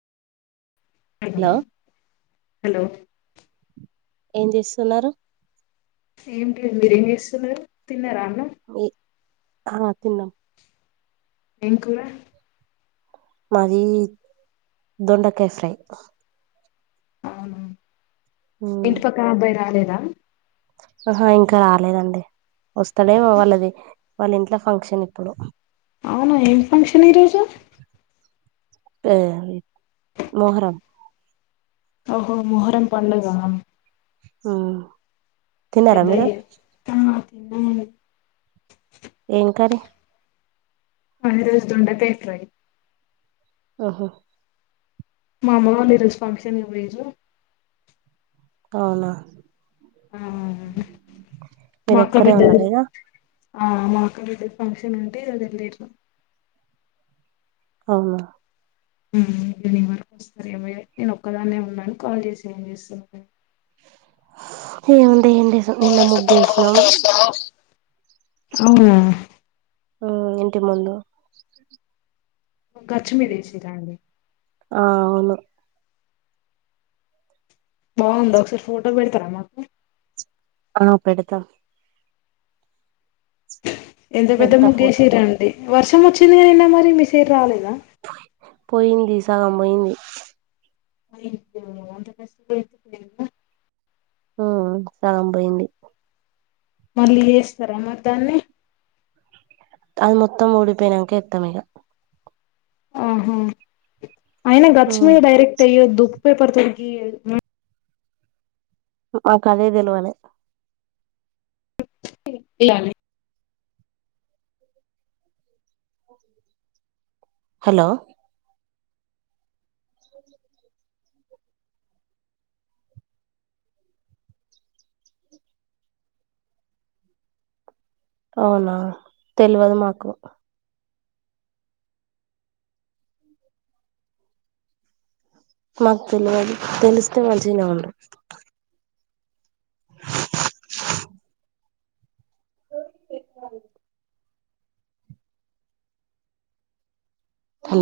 hello hello ఏం చేస్తున్నారు ఏమిటి లేదు మీరేం చేస్తున్నారు తిన్నార అన్నం ఆ తిన్నాం ఏం కూరా మాది దొండకాయ ఫ్రై అవున మ్ ఇంటిపక్కన అబ్బాయి రాలేదా ఆహా ఇంకా రాలేదండి వస్తాడేమో వాళ్ళది వాళ్ళ ఇంట్లో ఫంక్షన్ ఇప్పుడు అవునా ఏం ఫంక్షన్ ఈరోజు ఆ మోహరం ఓహో మొహరం పండుగ ఆ పెద్దయై ఆ ఉ ఏం కర్రీ మాది ఈ రోజు దొండకాయ ఫ్రై ఓహో మా అమ్మ వాళ్ళు ఈ రోజు ఫంక్షన్ కి పోయిన్రు అవునా ఆ మా మీరు అక్క ఒక్కరే బిడ్డది ఉన్నారా ఇగ ఆ మాక్క బిడ్డది ఫంక్షన్ ఉంటె అది [inaudible] అవున ఉమ్ ఈవినింగ్ వరకు వస్తారేమో ఇగ నేను ఒక్కదాన్నే ఉన్నాను కాల్ చేసి ఏం చేస్తున్నా ఏముంది ఏం లేదు నిన్న ముగ్గేసినాం [inaudible] అవున ఉ ఇంటి ముందు గచ్చు మీద ఏసిన్ర అండి ఆ అవును బావుందా ఒకసారి ఫోటో పెడతారా నాకు ఆ పెడతా ఎంత పెద్ద పెడతా ముగ్గు ఫోటో ఏసిన్రండీ వర్షం వచ్చిందిగా నిన్న మరి మీ సైడ్ రాలేదా పోయింది సగం పోయింది అయ్యో అంత కష్టపడి వేసింది పోయిందా ఉ సగం పోయింది మళ్ళీ చేస్తారా మరీ దాన్ని అది మొత్తం ఓడిపోయినక ఎత్తమగా ఆహా అయిన మ్ గచ్చమి డైరెక్ట్ అయ్యేదు పేపర్తోటి మాకదే తెలువల్ ఇలానే హలో అవునా తెలవదు మాకు మాకు తెలియదు తెలిస్తే మంచినే ఉండు డోంటెక్ [unintelligible]